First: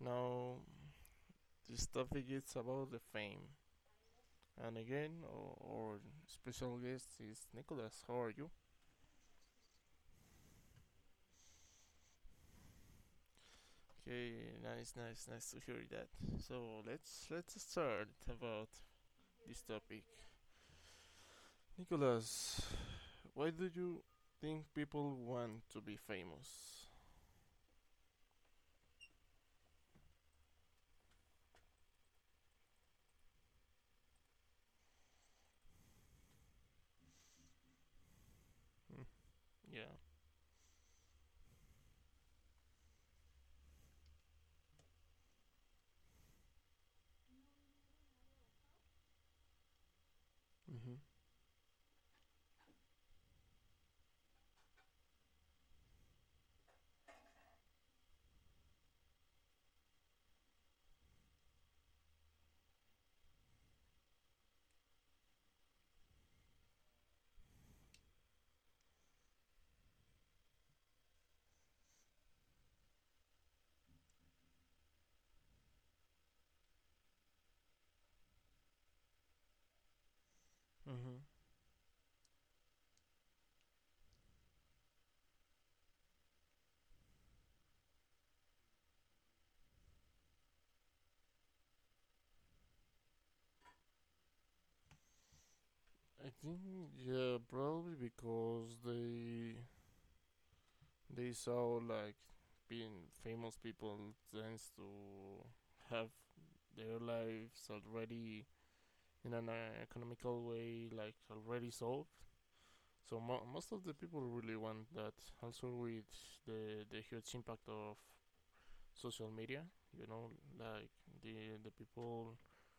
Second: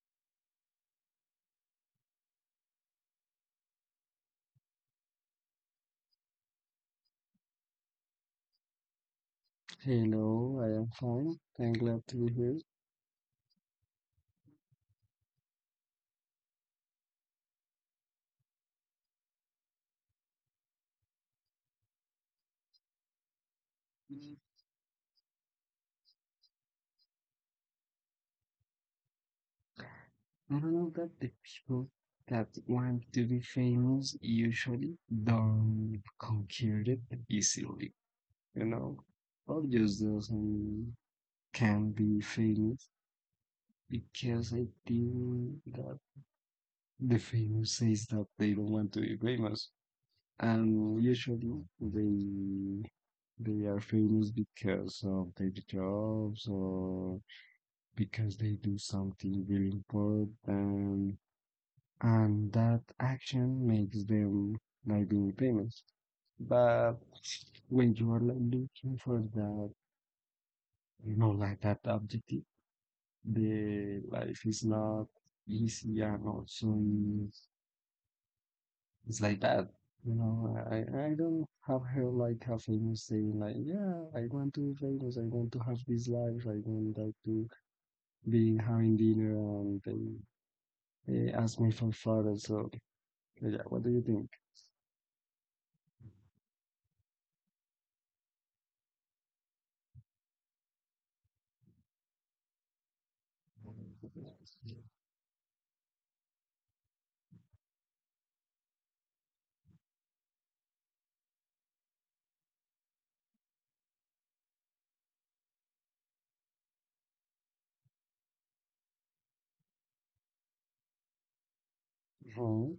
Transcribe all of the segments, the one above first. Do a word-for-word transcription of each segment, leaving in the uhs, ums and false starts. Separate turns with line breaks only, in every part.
Now, this topic is about the fame, and again, our, our special guest is Nicholas. How are you?
Hello, I am fine. I'm glad to be here.
Okay, nice, nice, nice to hear that. So let's let's start about this topic. Nicholas, why do you think people want to be famous?
I don't know that the people that want to be famous usually don't conquer it easily, you
Hmm.
know? Or
Yeah.
just doesn't can be famous because I think that the famous says that they don't want to be famous.
Mm-hmm.
And usually they they are famous because of their jobs or because they do something really important and, and that action makes them like being famous. But when you are like looking for that, you know, like that objective, the life is not easy and also is- it's like that. You know, I, I
Mm-hmm.
don't have heard like a famous saying like, yeah, I want to be famous, I want to have this life, I want like to be having dinner and he asked me for father. So eh, yeah, what do you think?
I think yeah, probably because they they saw like being famous people tends to have their lives already in an uh, economical way, like already solved. So mo- most of the people really want that. Also with the the huge impact of social media, you know, like the the people
Hmm.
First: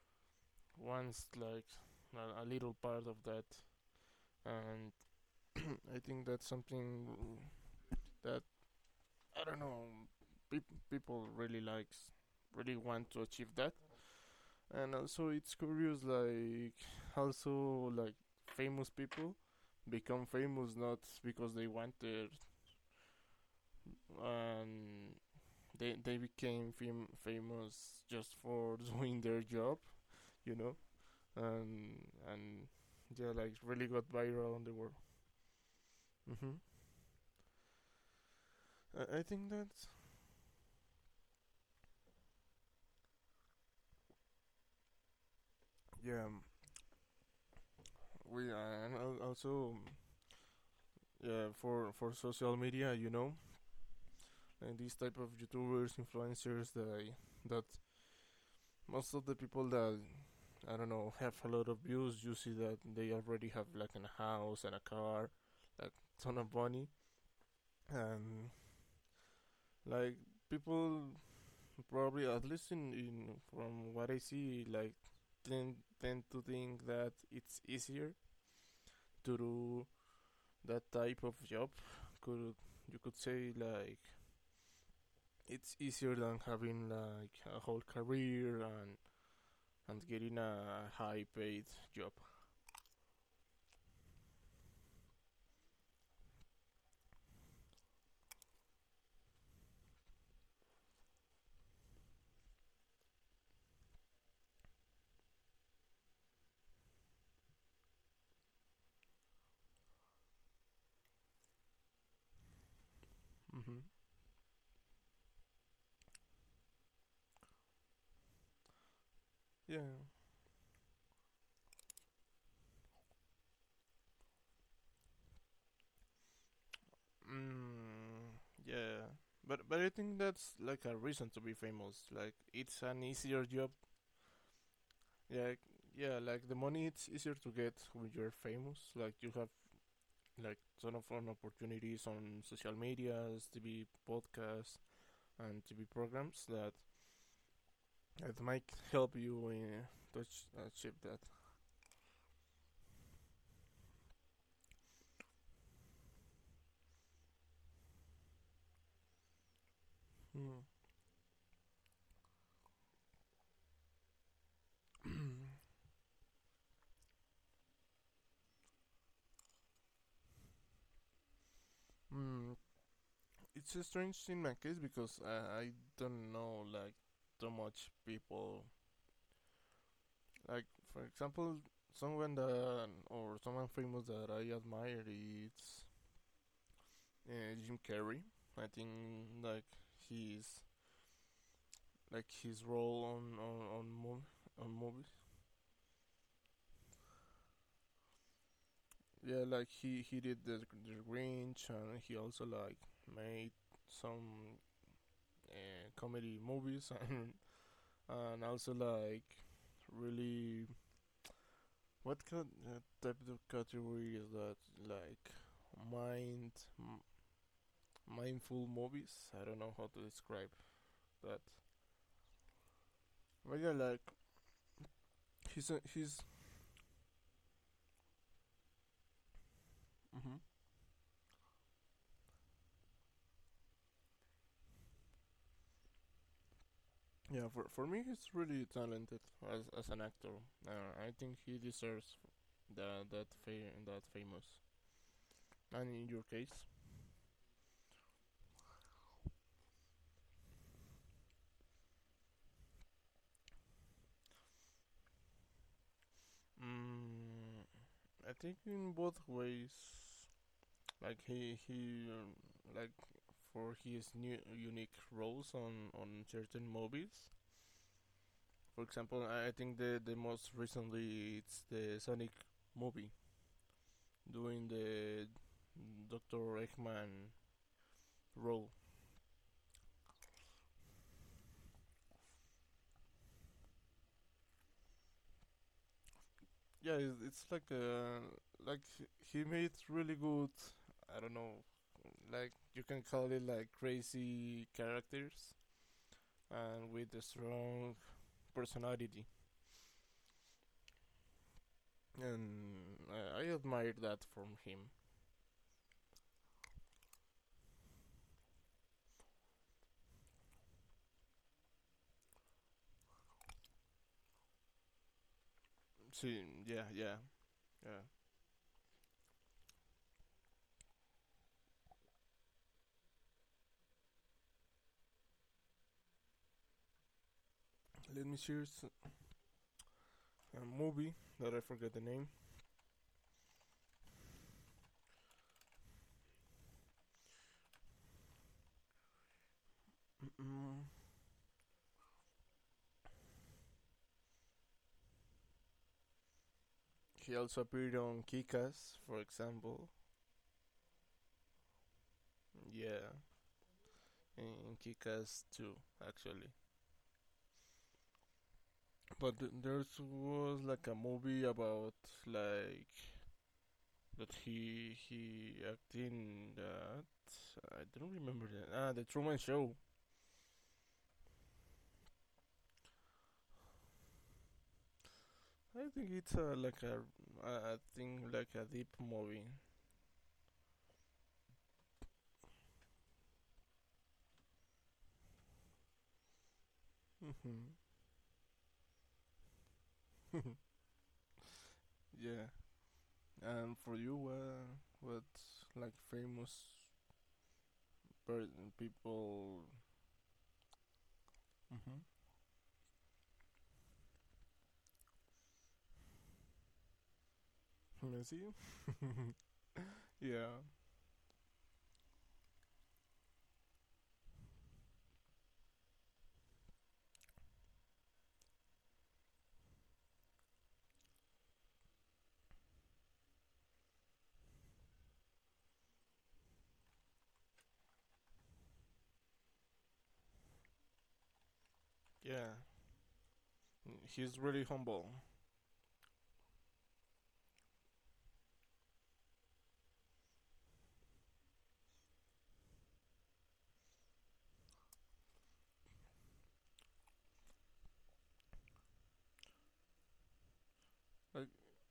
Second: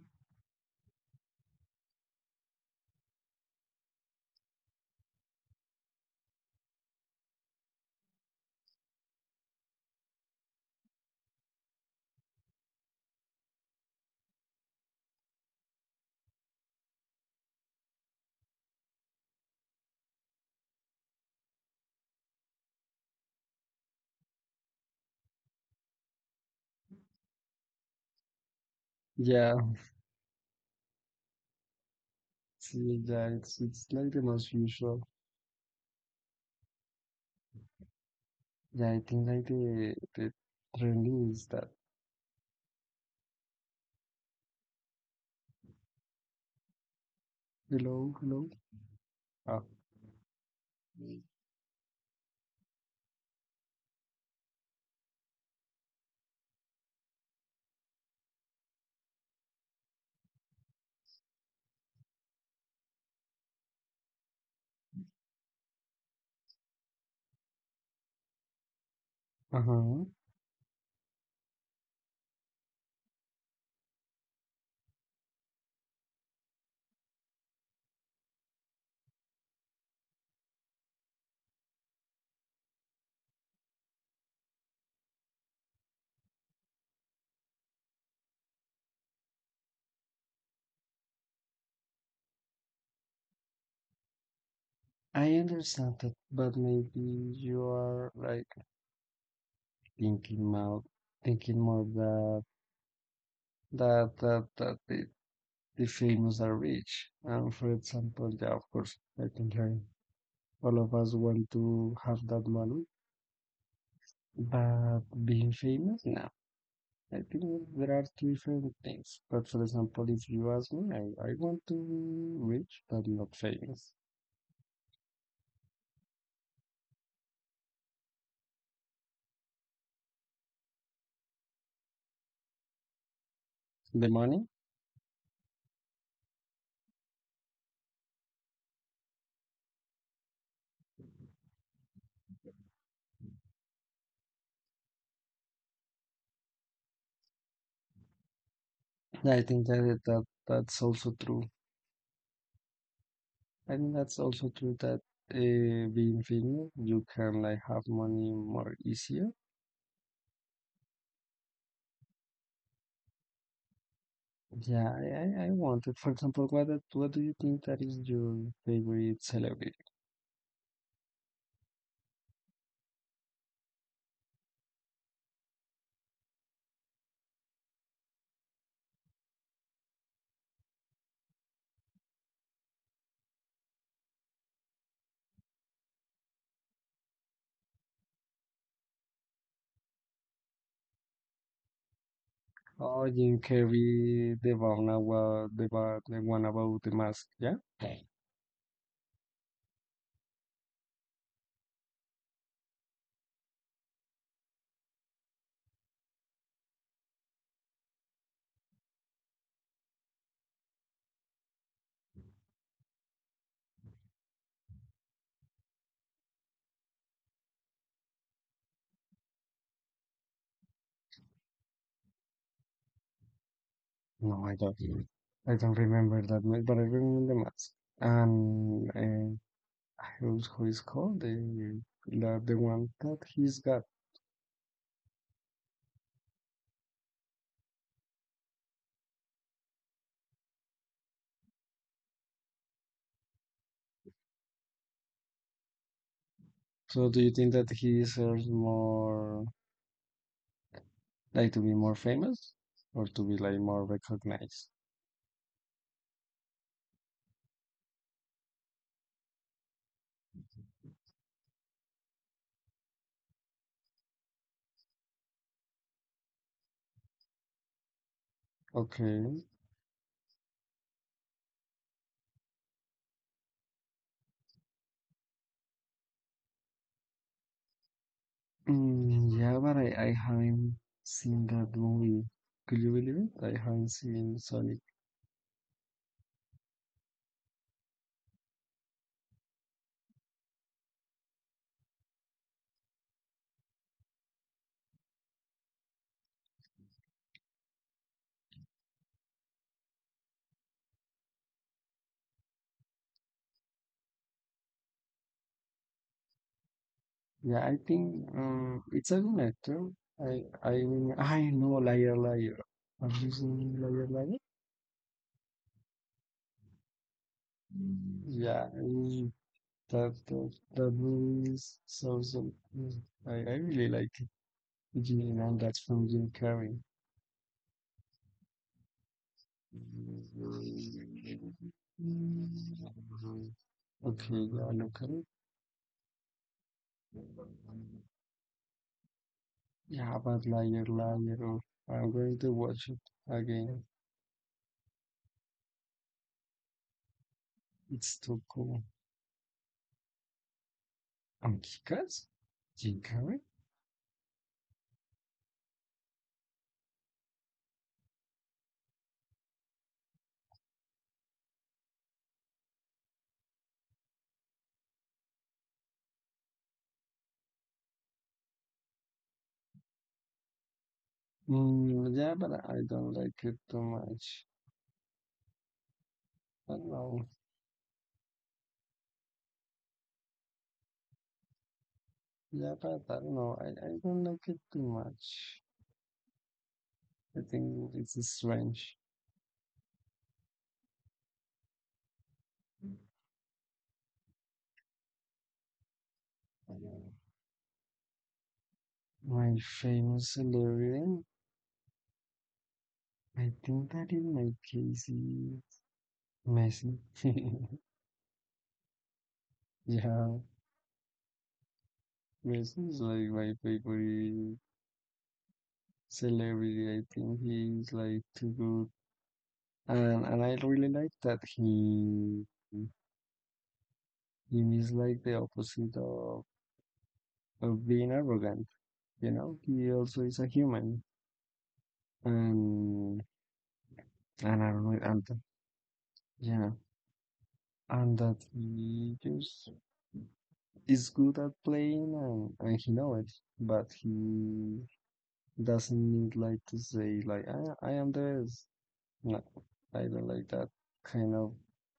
wants like a, a little part of that, and I think that's something that I don't know. Peop- people really likes, Really want to achieve that, and also it's curious. Like also like famous people become famous not because they wanted, and they they became fam- famous just for doing their
Yeah,
job, you know, and and
see,
yeah,
yeah,
like
it's
really
it's
got
like the
viral
most
on the world.
usual.
Mm-hmm.
Yeah, I
I, I
think
think
like
that
the the trend is that
yeah,
hello,
we uh,
hello.
and
Ah,
also yeah for for social media, you know, and these type of YouTubers, influencers, that that most of the people that I don't know have a lot of views, you see that they already have like a house and a car, like ton of money, and like
uh-huh.
people probably at least in, in from what I see, like tend tend to think that it's easier to do that type of job. Could You could say like it's easier than having like a whole career and and getting a high paid job.
I understand that, but maybe you are like thinking more, thinking more that that that that the, the famous are rich. And for example, yeah, of course, I think like all of us want to have that money,
Hmm.
but being famous, no. I think there are two different things. But for
Yeah.
example, if you ask me, I, I want to be rich but not famous.
Mm, yeah. But but I think that's like a reason to be famous. Like it's an easier job.
The money,
Like yeah, like the money it's easier to get when you're famous. Like you have like ton of fun opportunities on social medias, T V podcasts, and T V programs that that might help
I
you
think
in
that, that
touch
that's
achieve
also
that.
true. I think that's also true that uh, being famous, you can like have money more easier.
Mm.
Yeah, I, I, I wanted. For example, what what do you think that is your favorite celebrity?
Mm, it's a strange in my case because I, I don't know like too much people. Like for example, someone that or someone famous that I admire is uh, Jim Carrey. I think like his like his
Oh,
role
Jim
on on on,
Carrey, the
mov- on
one
movies.
about the, one- the one about the mask. Yeah.
Yeah, like he he did the the Grinch and he also like made some uh, comedy movies and and also like really What kind uh, type of category is that? Like mind, m- mindful movies? I don't know how to describe that. But yeah, like
No, I don't. I
he's
don't
a,
remember
he's
that much, but I remember the mask. And uh, I
mhm.
also who is called the, the the one that he's got.
Yeah. For for me, he's really talented as as an actor. Uh, I think he deserves that that fame that famous. And in your case,
So do you think that he deserves more, like to be more famous, or to be like more recognized?
mm, I think in both ways. Like he he um, like for his new unique roles on on certain movies. For example,
Okay.
I think the the most recently it's the Sonic movie doing the Doctor Eggman role.
Mm, yeah, but I, I haven't seen that movie. Could you believe it? I haven't seen Sonic.
Yeah, it's, it's like a like he made really good. I don't know, like you can call it like crazy characters and with a strong personality, and I, I admire that from him.
Yeah, I think um, it's a good actor. I I mean, I know Liar Liar. Have you seen Liar Liar?
See, yeah, yeah, yeah.
Yeah, mm, that that that movie is so so. Mm, I I really like it. You know, that's from Jim Carrey.
Let me choose a movie that I forget the name.
Okay, yeah, look at it. Yeah, about
Mm-mm.
Liar Liar. Oh, I'm going to watch it again.
She also appeared
It's
on
too cool.
Kikas, for example.
Um, Kikas?
Yeah,
Kikari?
in Kikas too, actually. But there was like a movie about like that he he acted in that. I don't remember that. Ah, the Truman Show.
Mm, yeah, but I don't like it too much.
I think it's a
I don't
like a
know.
I think like a deep movie.
Yeah, but I don't know. I, I don't like it too much. I
Hmm.
think it's strange.
Yeah. And for you, uh, what like famous person
My
people?
famous celebrity,
Mm-hmm.
I think that in my case is Messi.
Messi?
Yeah,
Yeah.
Messi is like my favorite celebrity. I think he's like too good. And and I really like that he he is like the opposite of of being arrogant. You know, he also is a human,
Yeah.
and
He's
and I
really
don't know,
humble.
and th- yeah, and that he just is good at playing, and and he know it, but he doesn't need like to say like I I am the best. No, I don't like that kind of
Like,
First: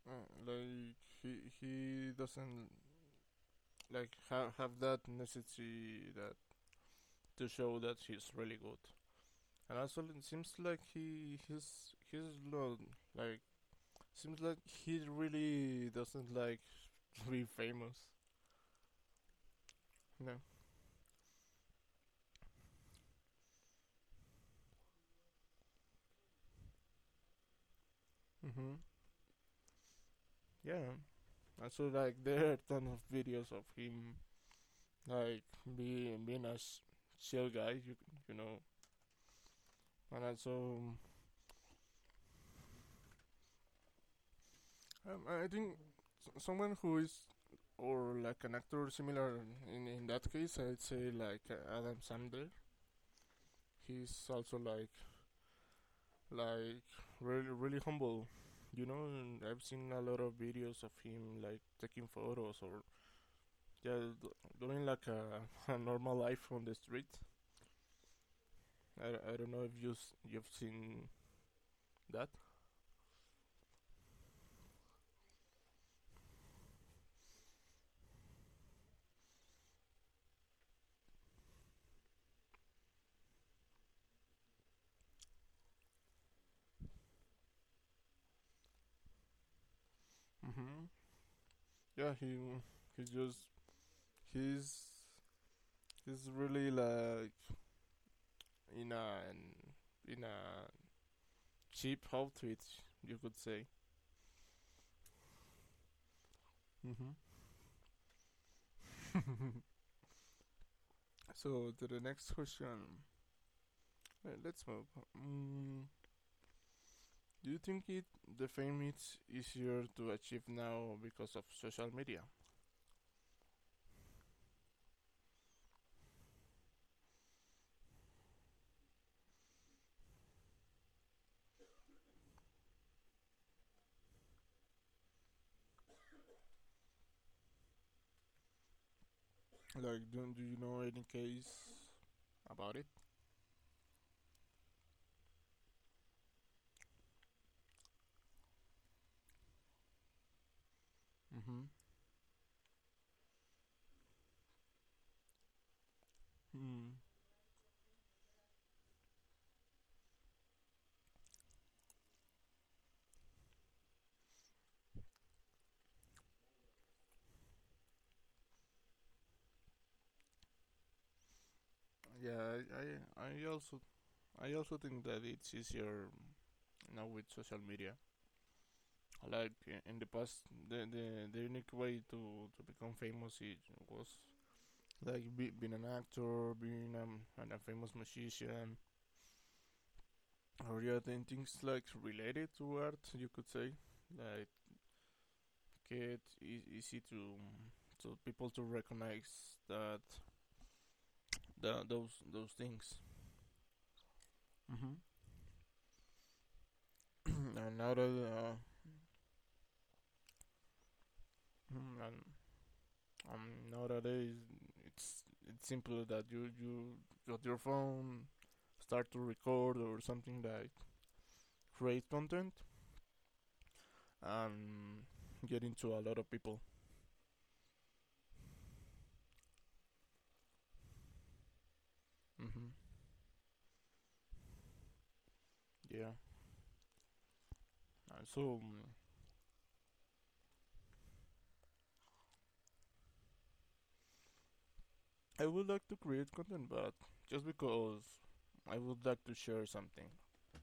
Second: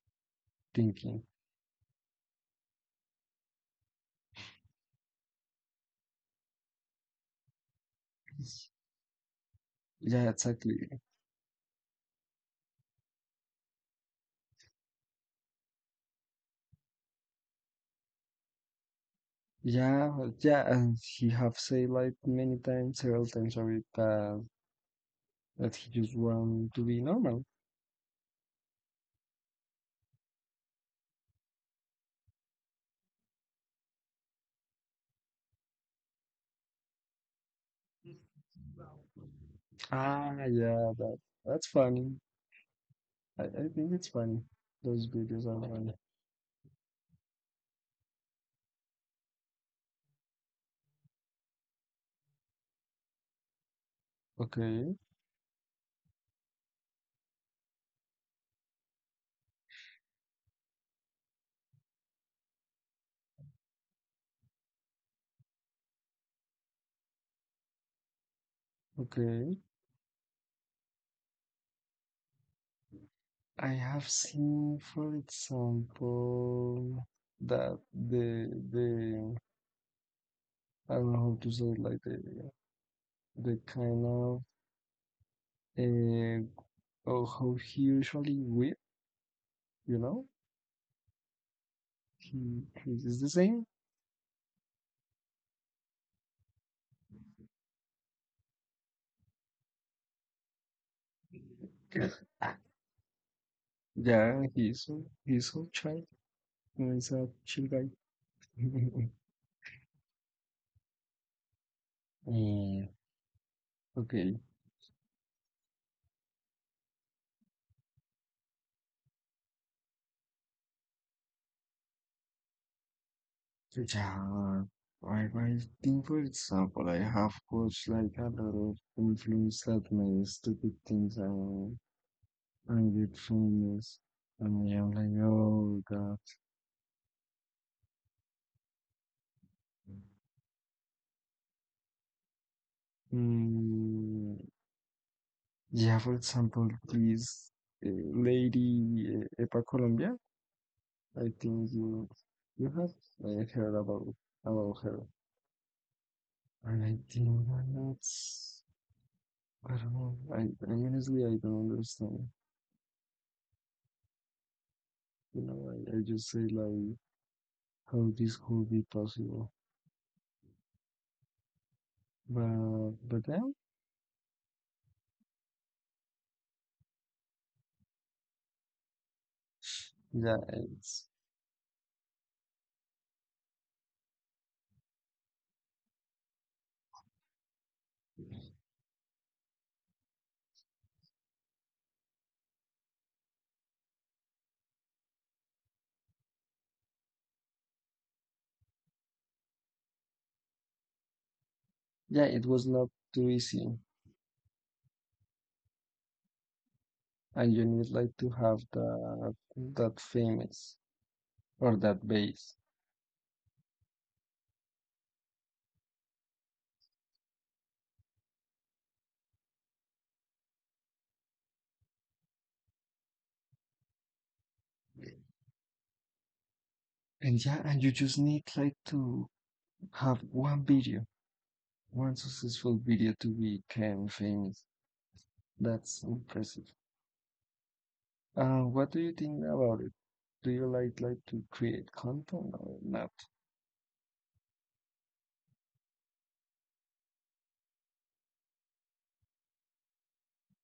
uh, like
thinking.
he he doesn't like have have that necessity that to show that he's really good. And also, it
Yeah,
seems like
exactly.
he he's he's not like seems like he really doesn't like to be famous.
Yeah,
No.
yeah, and he have said like many times, several times already that that he just want to be normal.
Mhm. Yeah. Also, like there are ton of videos of him like being being a sh- chill guy, you you know. And
Ah,
also,
yeah, that that's funny. I, I think it's funny. Those
Um,
videos
I
are
think
funny.
s- someone who is or like an actor similar in, in that case, I'd say like uh, Adam Sandler. He's also like
Okay,
like really really humble, you know. And I've seen a lot of videos of him like taking photos or yeah d- doing like a, a normal life on the street. I, I don't
okay.
know if you s- you've seen that.
I have seen, for example, that the the I don't know how to say it, like the the kind of uh, oh how he usually whip, you know?
Hmm. Yeah, he
He
he's
he's the
just
same.
he's he's really like in a in a
Yeah,
cheap outfit, you could say.
yeah, he's he's so chill. He's
Mm-hmm.
a chill guy.
So to the next
Mm,
question, uh,
okay.
let's move. Mm, do you think it the fame is easier to achieve now because of social media?
Yeah, I, I think, for example, I have coached like a lot of influence like my stupid things I, I get famous. And I'm like, oh God.
Like, do do you know any case about it?
Mm, yeah, for example, please, uh, Lady uh, Epa Colombia, I
Mm-hmm.
think you you have uh, heard about about her. And
Hmm.
I think that that's, I don't know, I, I honestly I don't understand. You know, I, I just say like how this could be possible.
Yeah,
But
I,
but
I I
then
also I also think that it's easier now with social media. Like in the
yeah,
past, the
it's
the, the unique way to, to become famous it was like be, being an actor, being um, a famous musician, or yeah, then things like related to art, you could say, like it is easy to to people to recognize that, that those
yeah, it
those
was not
things,
too easy, and you
and now
need like to
uh,
have that that famous or that
and
base.
um, nowadays it's it's simple that you you got your phone, start to record or something like create content and get into a lot of people.
And yeah, and you just need like to have one video, one
Hmm.
successful video to become famous. That's
Yeah.
impressive.
And so
Uh,
mm,
what do you think about it? Do you like like to create content or not?
I would like to create content, but just because I would like to share something,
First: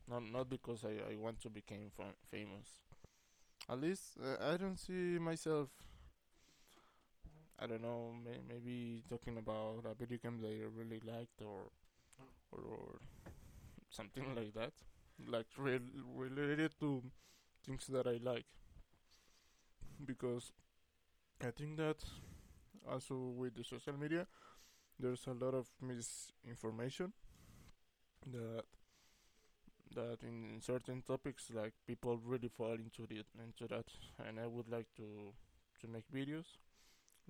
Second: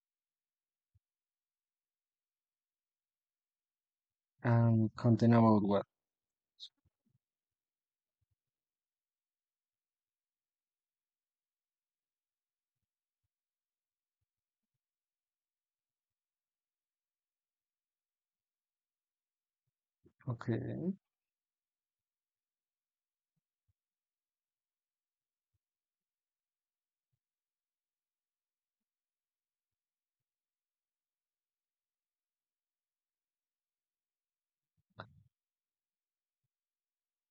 not not because I, I want to become fam- famous. At least uh, I don't
Um,
see
content about
myself.
what?
I don't know, may- maybe talking about a video game that I really liked or or, or something like that, like re- related to things that I like, because
Okay,
I think that also with the social media, there's a lot of misinformation that that in, in certain topics like people really fall into the into that and I would like to to make videos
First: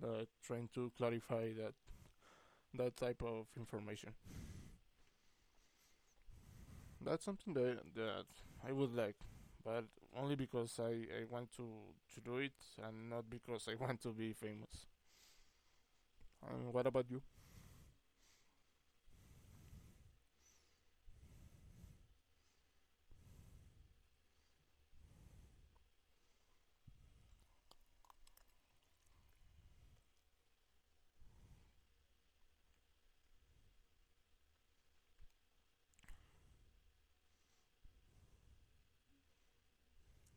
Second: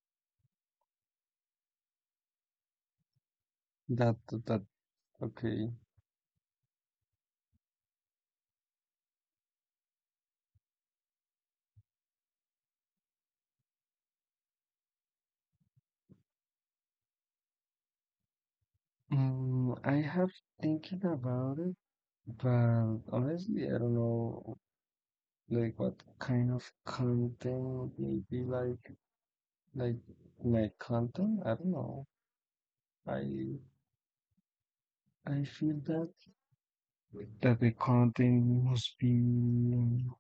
that trying to clarify that that type of information.
that that okay.
That's something that that I would like but only because I, I want to, to do it and not because I want to be famous. And what about you?
Mm, I have thinking about it, but honestly, I don't know like what kind of content maybe like like my content. I don't know. I I feel that that the content must be um,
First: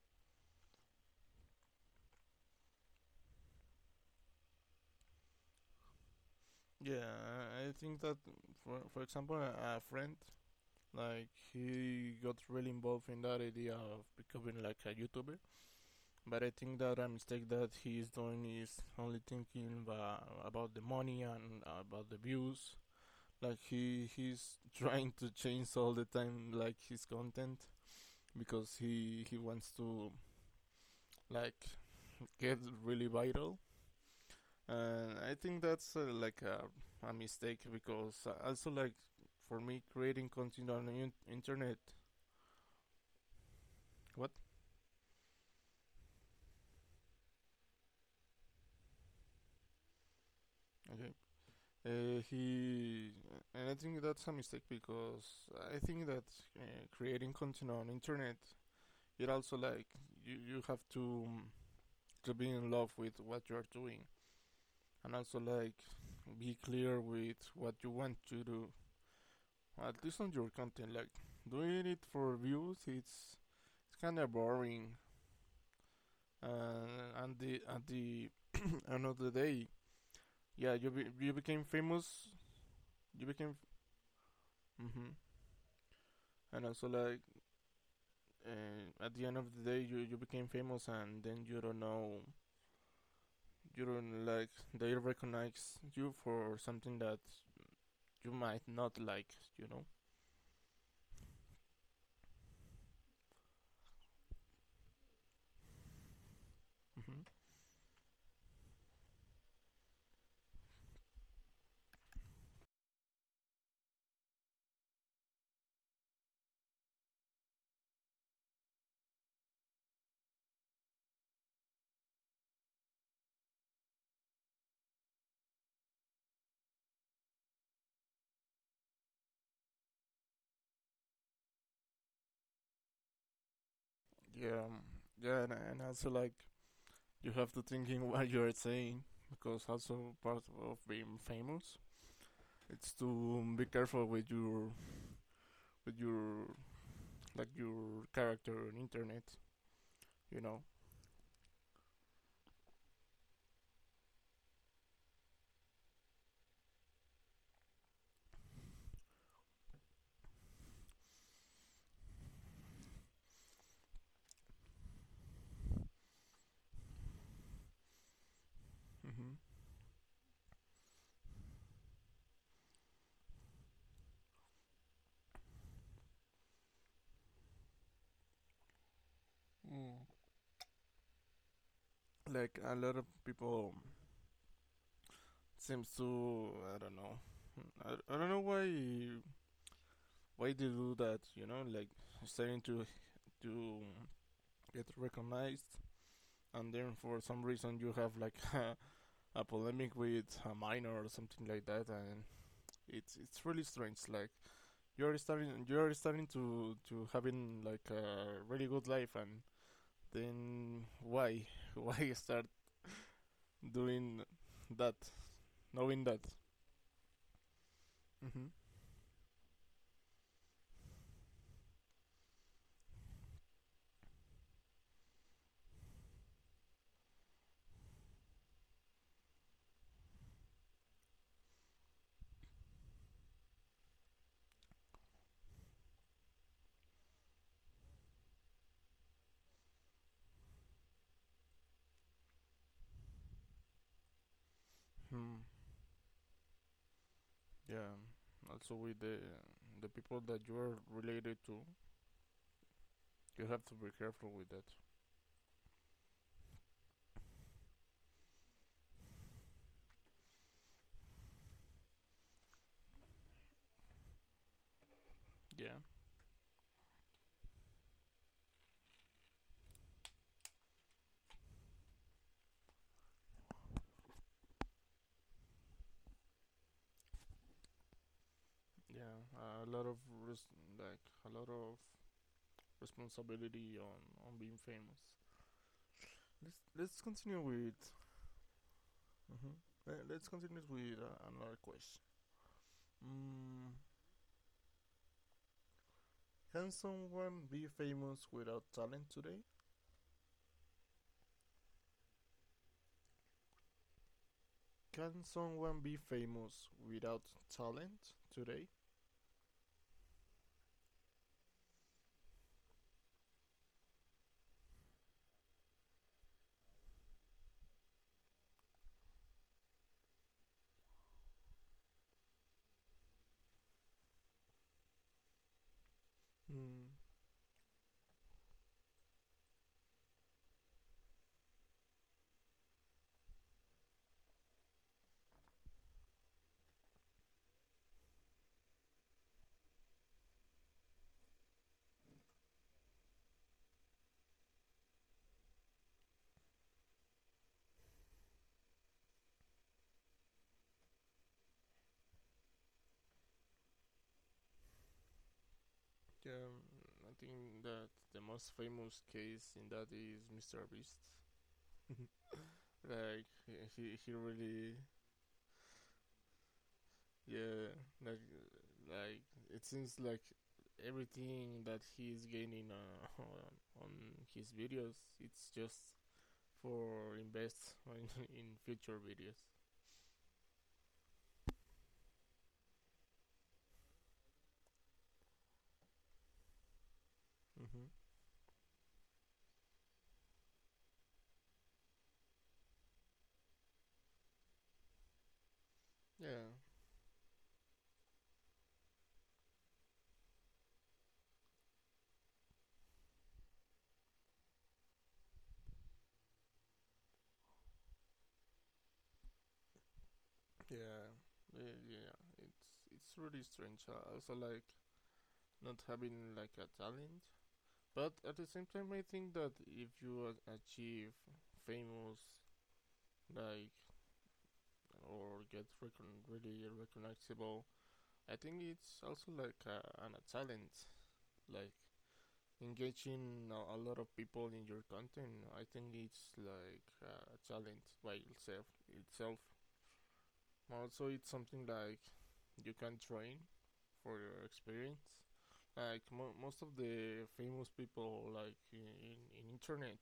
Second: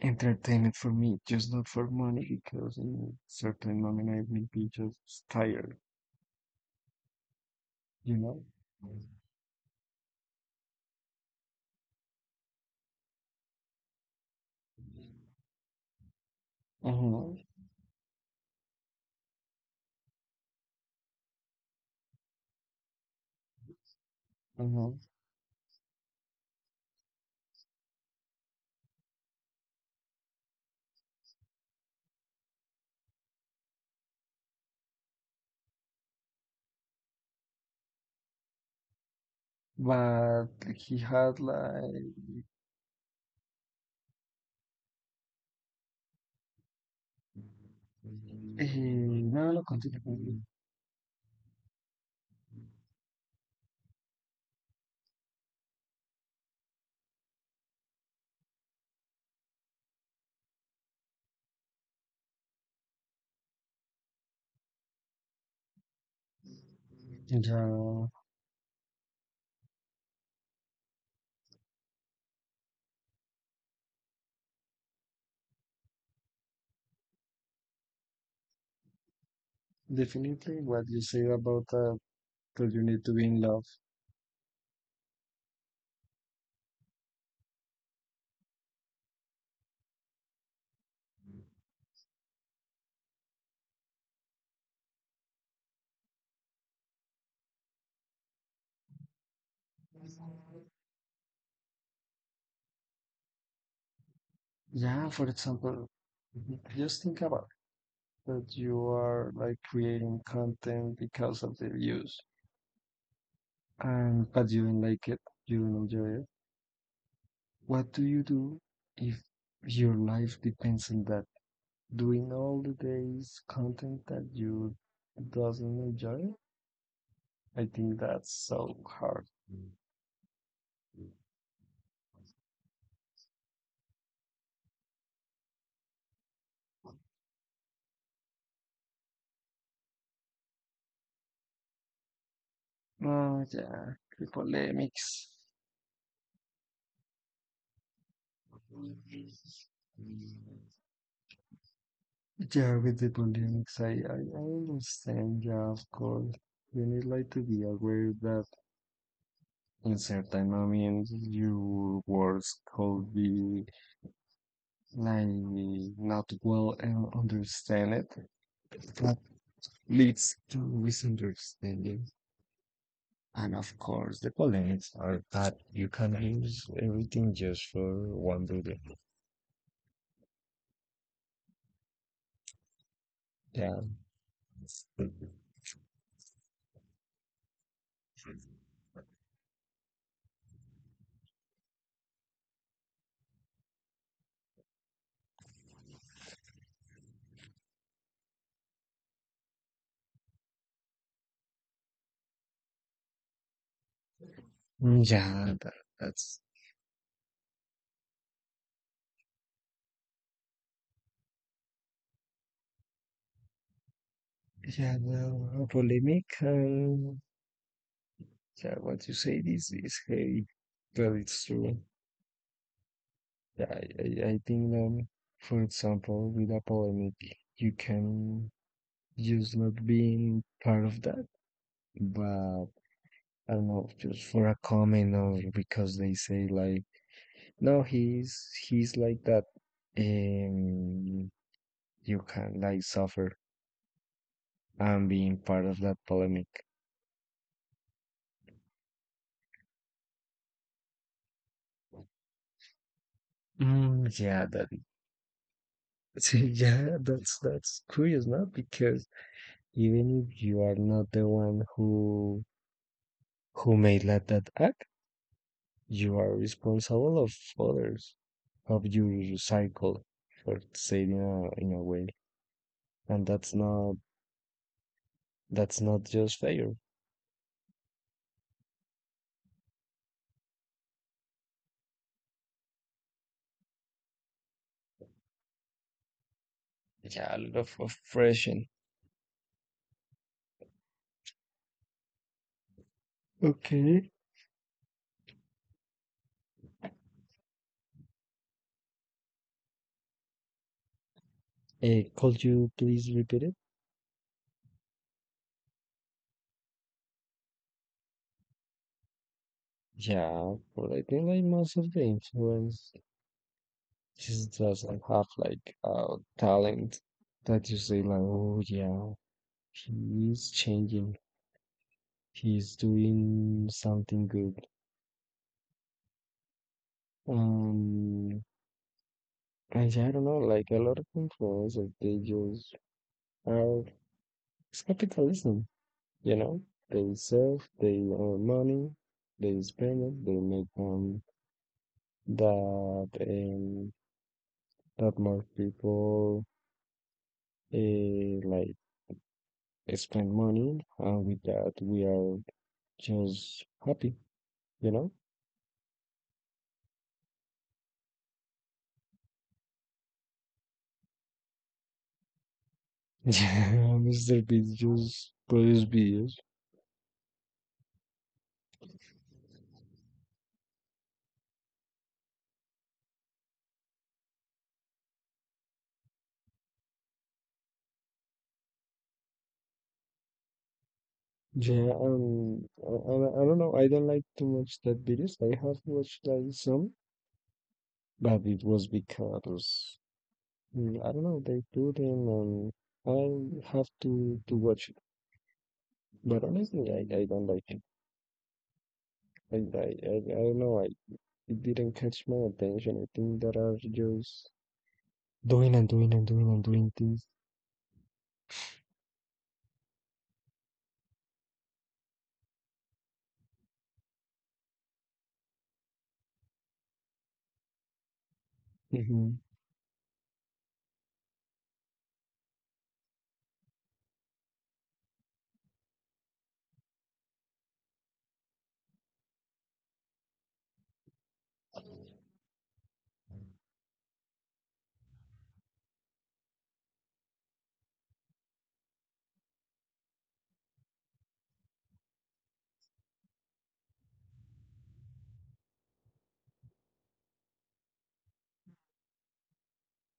entertainment for me, just not for money, because in certain moment I will be just tired,
Yeah, I think
you
that,
know.
for, for example, a, a friend, like, he got really involved in that idea of becoming like a YouTuber. But I think that a
Mm-hmm,
mistake that he is doing is only thinking uh, about the money and uh, about the views. Like he he's
mm-hmm.
trying to change all the time, like his content, because he he wants to like get really viral. And I think that's uh, like a, a mistake because uh, also like for me creating content
But
on
he
the
had
internet.
like.
What?
Eh, no, no, continue. Continue.
Okay. Uh, he and I think that's a mistake because I think that uh, creating content on internet it also like you, you have to um, to be in love with what you are doing and also like be clear with what you want
Yeah,
to do at least on your content like doing it for views it's it's kind of boring uh, and the at the end of the day yeah you be,
definitely what
you
you
became
say about
famous
that, that you
you
need
became
to be in love.
mm-hmm. And also like uh, at the end of the day you, you became famous and then you don't know you don't like they recognize you for something that you might not like you know.
Yeah, for example, just
Hmm.
think about that you are like creating content because of the views, and but you don't like it, you don't enjoy it. What do you do if your life depends on that? Doing all the days content that you doesn't enjoy? I think that's so hard.
yeah um, yeah and, and also like you have to think in what you're saying because also part of being famous it's
Oh,
to be
yeah,
careful
the
with your
polemics.
with your like your character on internet you know.
Yeah, with the polemics, I, I, I understand. Yeah, of course. You need like to be aware that in certain moments your words could be like not well and understand it. That
Hmm.
leads to misunderstanding. And of course, the polemics are that you can use everything just for one reason.
Mm. Like a lot of
Yeah,
people
but
seems to I don't know. I, I don't know why why they do that. You know, like starting to to get recognized, and then for some reason you have like a, a polemic with a minor or something like that, and it's it's really strange. Like you're
yeah, that,
starting you're starting
that's
to to having like a really good life, and then why why start doing
yeah.
that
The uh,
knowing
polemic,
that.
uh,
Mm-hmm.
yeah, what you say is is heavy, but it's true. Yeah, I, I I think um, for example, with a polemic, you can just not being part of that, but I don't know, just for a comment or because they say like, no, he's he's like that, and you can like suffer and being
Hmm.
part of that polemic.
Yeah, also with the the people that you are related to, you have to be
Mm,
careful
yeah,
with
that
that.
yeah, that's that's curious, not because even if you are not the one who who made that, that act,
Yeah,
you are responsible of others, of your cycle, for saying in a, in a way, and that's not that's not just fair.
yeah, a lot of res- like a lot of responsibility on on being famous. Let's let's
Yeah, a lot
continue
of
with.
oppression.
Mhm. Le- Let's continue with uh, another question. Mm,
Okay.
can someone be famous without talent today?
Uh, could you please repeat it?
Can someone be famous without talent today?
Yeah, but I think like most of the influence just doesn't have like uh talent that you say like oh yeah he is changing. He is doing something good.
Mm.
Um, I don't know, like a lot of influencers, they just are it's capitalism, you know? They serve, they earn money, they spend it, they make um that um that more people uh, like spend money, and with that we are just happy, you know?
Yeah, I think that the most famous case in that is mister Beast. Like he he
mister Beast
really
just produce videos.
yeah like like it seems like everything that he is gaining uh, on on his videos it's just for invest in, in future videos.
Yeah, um, I, I I don't know. I don't like too much that videos. I have watched like some,
Mm-hmm.
but it was because mm, I don't know they do them, and I have to to watch it. But
Yeah,
honestly, I, I don't like it. I, I I I don't know. I it didn't catch my attention. I think that are just doing and doing and doing and doing things.
yeah, yeah, yeah. It's it's really strange. Uh, also like not having like a talent. But at the same time, I
Hmm.
think that if you achieve famous, like, or get recon- really recognizable, I think it's also like a, an, a talent. Like, engaging a, a lot of people in your content, I think it's like a talent by itself. itself. Also, it's something like you can train for your experience. Like, mo- most of the famous people, like, in, in, in internet,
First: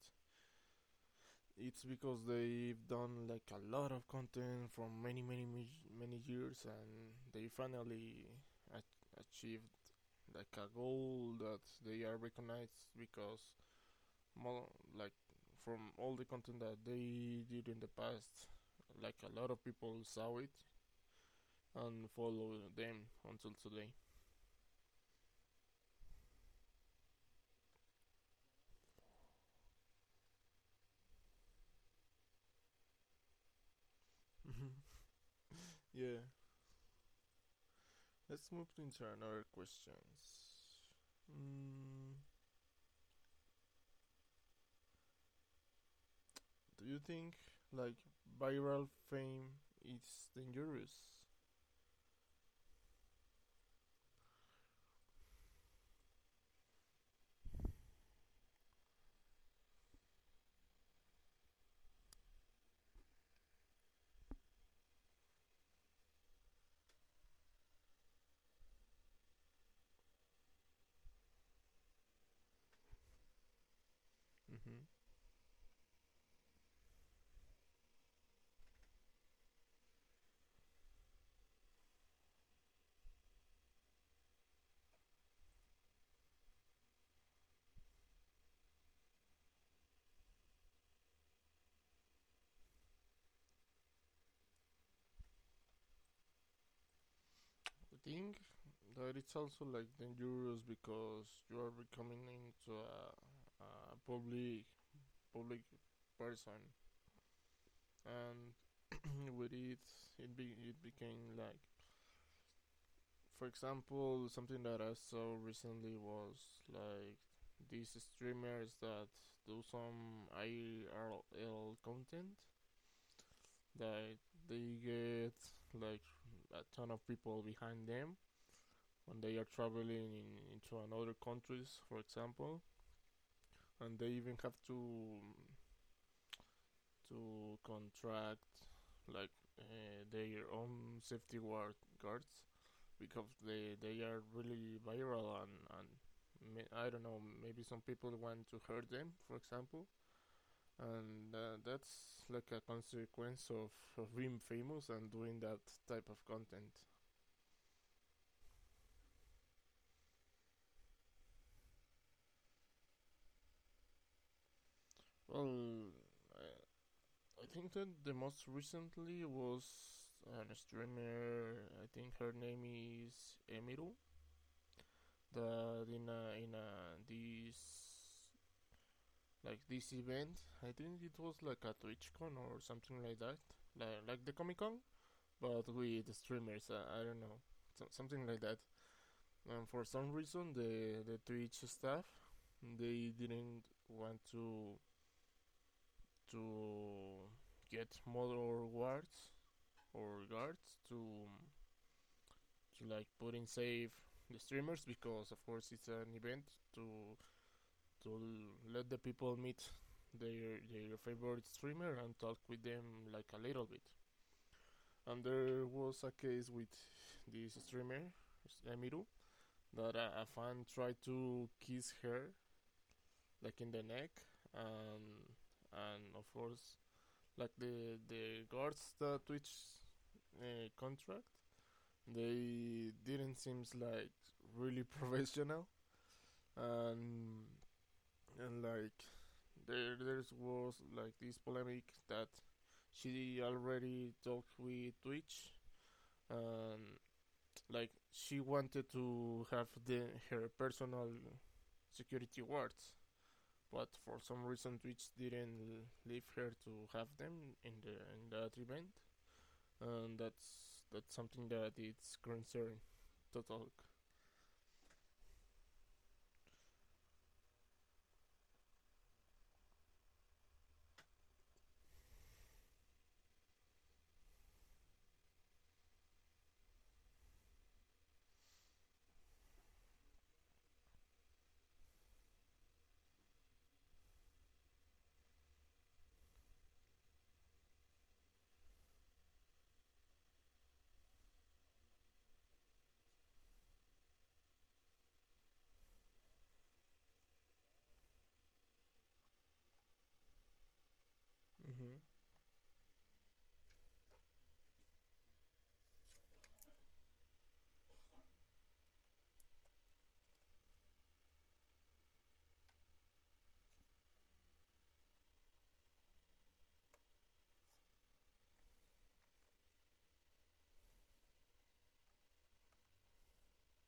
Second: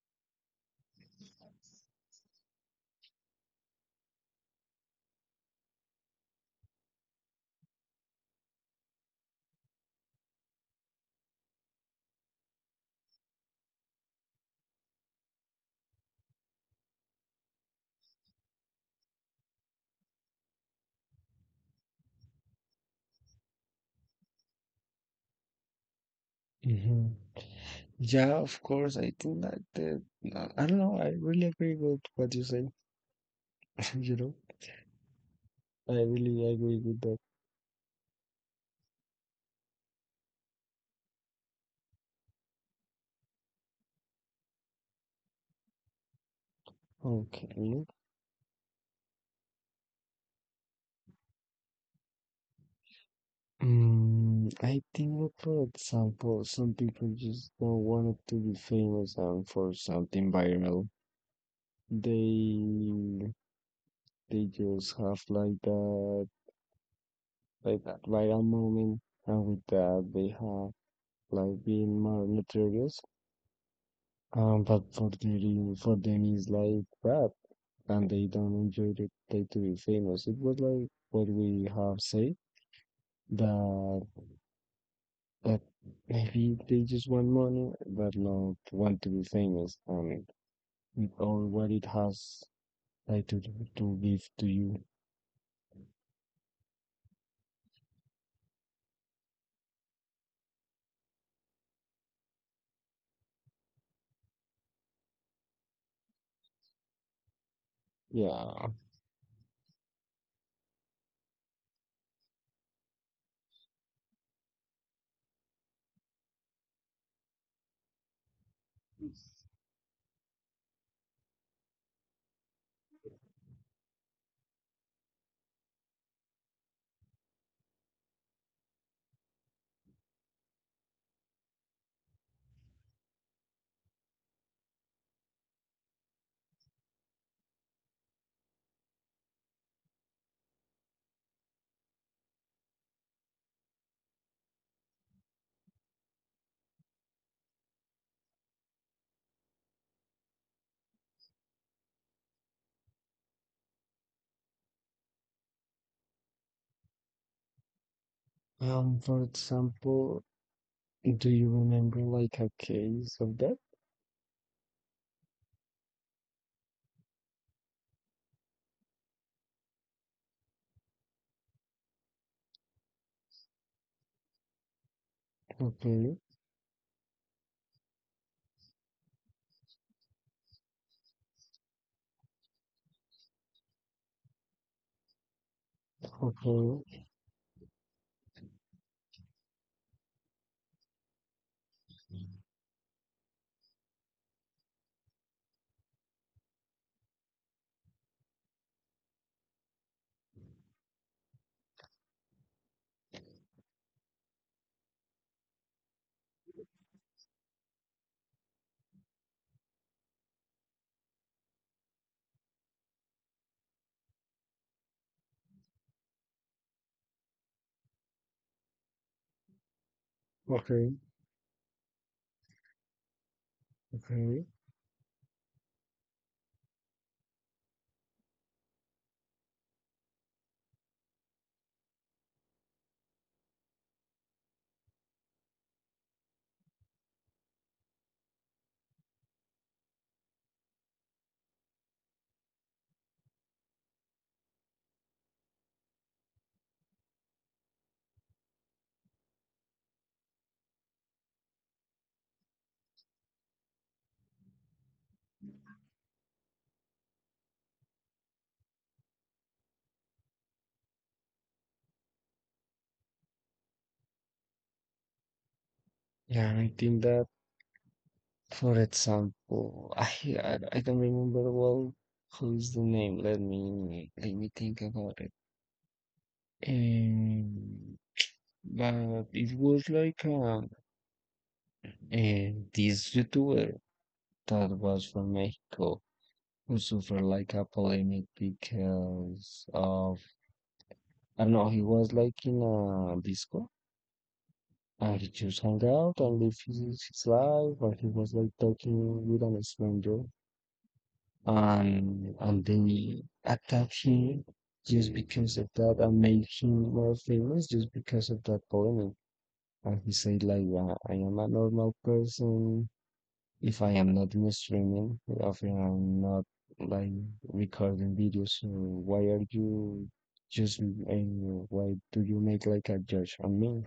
it's because they've done like a lot of content from many many many, years, and they finally a- achieved like a goal that they are recognized because more like from all the content that they did in the past, like a lot of people saw it and follow them until today.
Hmm. Yeah, of course. I think that the I I don't know. I really agree with what you say. You know. I
Yeah,
really agree with that.
let's move into another questions. mm, Do you think
Okay.
like viral fame is dangerous?
Mm, I think, for example, some people just don't want to be famous and for something viral. They they just have like that like that viral moment, and with that they have like being more notorious. Um,
Mm-hmm.
but for them, for them is like bad, and they don't enjoy it like to be famous. It was like what we have said that but maybe they just want money, but not want to be famous and with all what it has like to to give to you.
I think that it's also like dangerous because you are becoming into a, a public public person, and
Yeah.
with it, it be, it became like, for example, something that I saw recently was like these streamers that do some I R L content that they get like a ton of people behind them when they are traveling in, into another countries, for example, and they even have to to contract like uh, their own safety guard, guards because they they are really viral and and ma- I don't know, maybe some people want to hurt them, for example, and uh, that's like a consequence of, of being famous and doing that type of content.
Um. For example, do you remember like a case of that?
Well, I- I think that the most recently was an streamer. I think her name is Emiru. That in
Okay.
a, in a, this like this event, I think it was like a TwitchCon or something like that, like like the Comic Con, but with streamers. I,
Okay.
I don't know, so, something like that. And for some reason, the the Twitch staff, they didn't want to to get more rewards for regards to to like putting safe the streamers, because of course it's an event to to let the people meet their their favorite streamer and talk with them like a little bit. And there was a case with this streamer Emiru that a, a fan
Okay.
tried to kiss her like in the neck,
Okay.
and and of course like the the guards that Twitch uh, contract, they didn't seems like really professional, and and like there there was like this polemic, that she already talked with Twitch, and like she wanted to have the her personal security wards, but for some reason Twitch didn't leave her to have them in the in that event, and that's that's something that it's concerning to talk.
Yeah, I think that. For example, I I, I don't remember well who's the name. Let me let me think about it. Um, but it was like a and this YouTuber that was from Mexico who suffered like a polemic because of I don't know, he was like in a disco and he just hung out and lived his, his life and he was like talking with an stranger
Mm-hmm.
and and they attacked him just because of that and made him more famous just because of that polemic. And he said like I I am a normal person if I am not streaming, often I'm not like recording videos. So why are you just and why do you make like a judge on me?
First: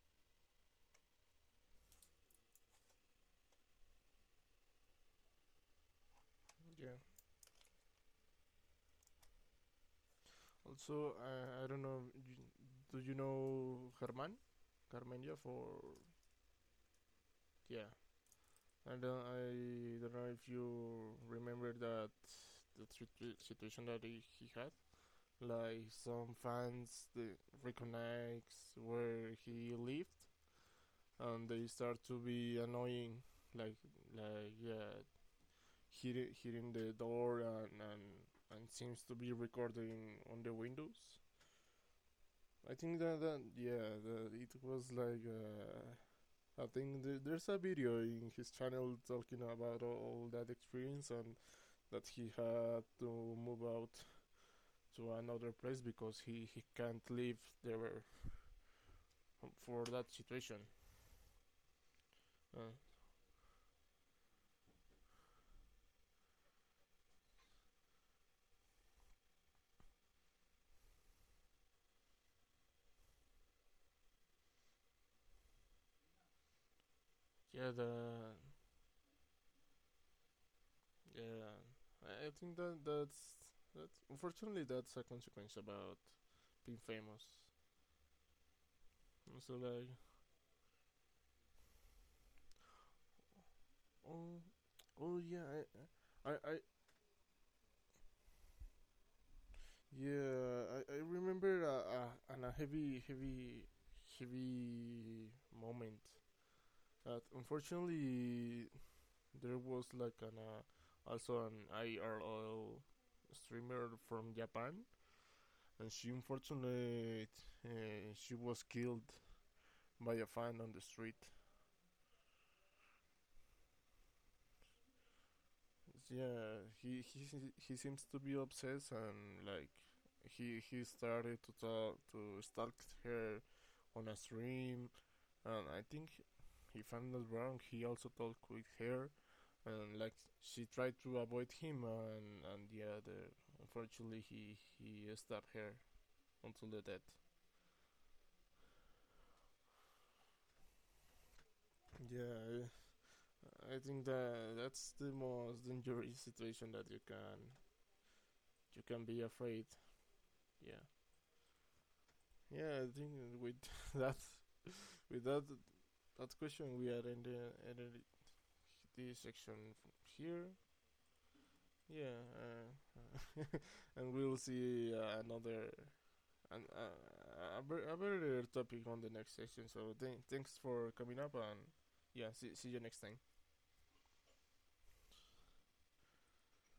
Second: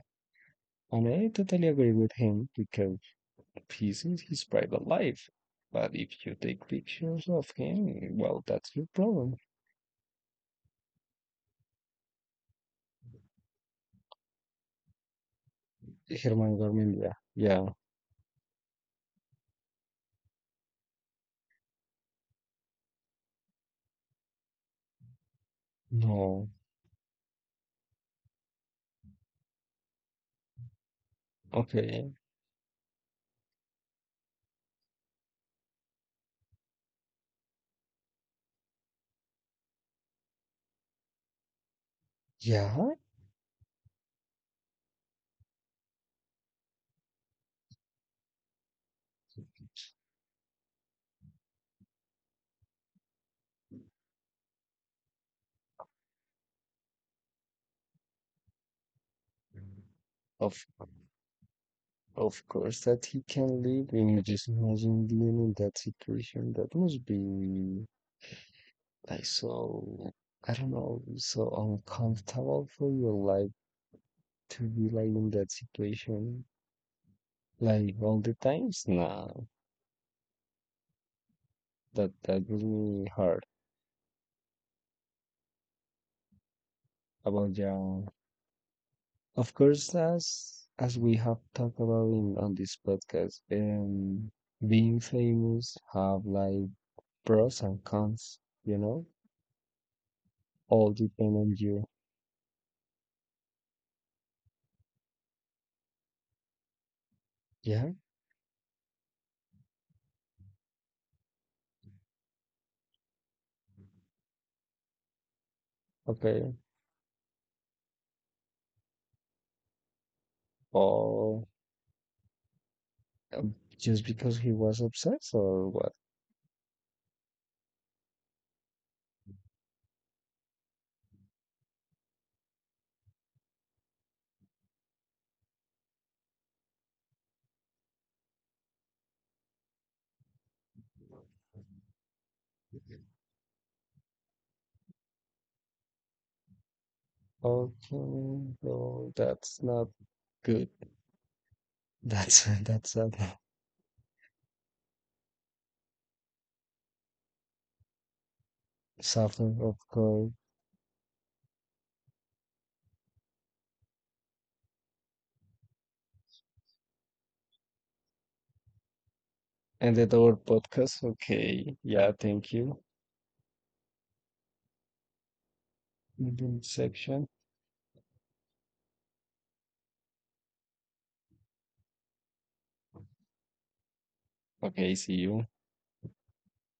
And I totally agree with him because he's in his private life. But if you take
Yeah.
pictures of him, well, that's your problem.
Also, uh, I don't know. you- Do you know Germán? Carmenio for
Germán Garmendia. Yeah.
yeah. I don't. I don't know if you remember that the situ- situation that he, he had. Like some
No.
fans they recognize where he lived, and they start
Okay.
to be annoying. Like like yeah, hitting hitting the door and and and seems to be recording on the windows. I
Yeah.
think that, that yeah, that it was like uh, I think th- there's a video in his channel talking about all, all that experience, and that he had to move out to another place because he he can't live there for that situation.
Of of
Uh,
course that he can live in just imagine being in that situation. That must be like so, I don't know, so uncomfortable for your life to be like in that situation,
yeah, the
like all the times. No,
yeah,
that
I
that
think that
really
that's
hard
that's unfortunately that's a consequence about being famous.
about young.
So
Of
like,
course, as as we have talked about in on this podcast, um,
oh,
being
oh yeah,
famous have
I I I
like pros and cons. You know,
Yeah, I,
all
I
depend on
remember a,
you.
a, an- a heavy, heavy, heavy moment. That
Yeah.
unfortunately, there was like an uh, also an I R L streamer from Japan, and she
Okay.
unfortunately uh, she was killed by a fan on the street.
Or um, just because he was obsessed or what?
Yeah, he he he seems to be obsessed, and like he he started to talk to stalk her on a stream. And I think, if I'm not wrong, he also talked with her, and like she tried to avoid him, and and yeah, the, unfortunately he he stabbed her until the death.
Okay, no, that's not good. That's
Yeah,
that's a
I, think that that's the most dangerous situation that you can you can be
suffering,
afraid.
of course.
Yeah, yeah, I think with that with that that question we are in the energy section
And the door
here.
podcast. Okay, yeah,
Yeah,
thank you.
uh, and we'll see uh, another
In the
and
section.
uh, I, bet- I better topic on the next session. So th- thanks for coming up, and yeah, see, see you next time.
Okay, see you.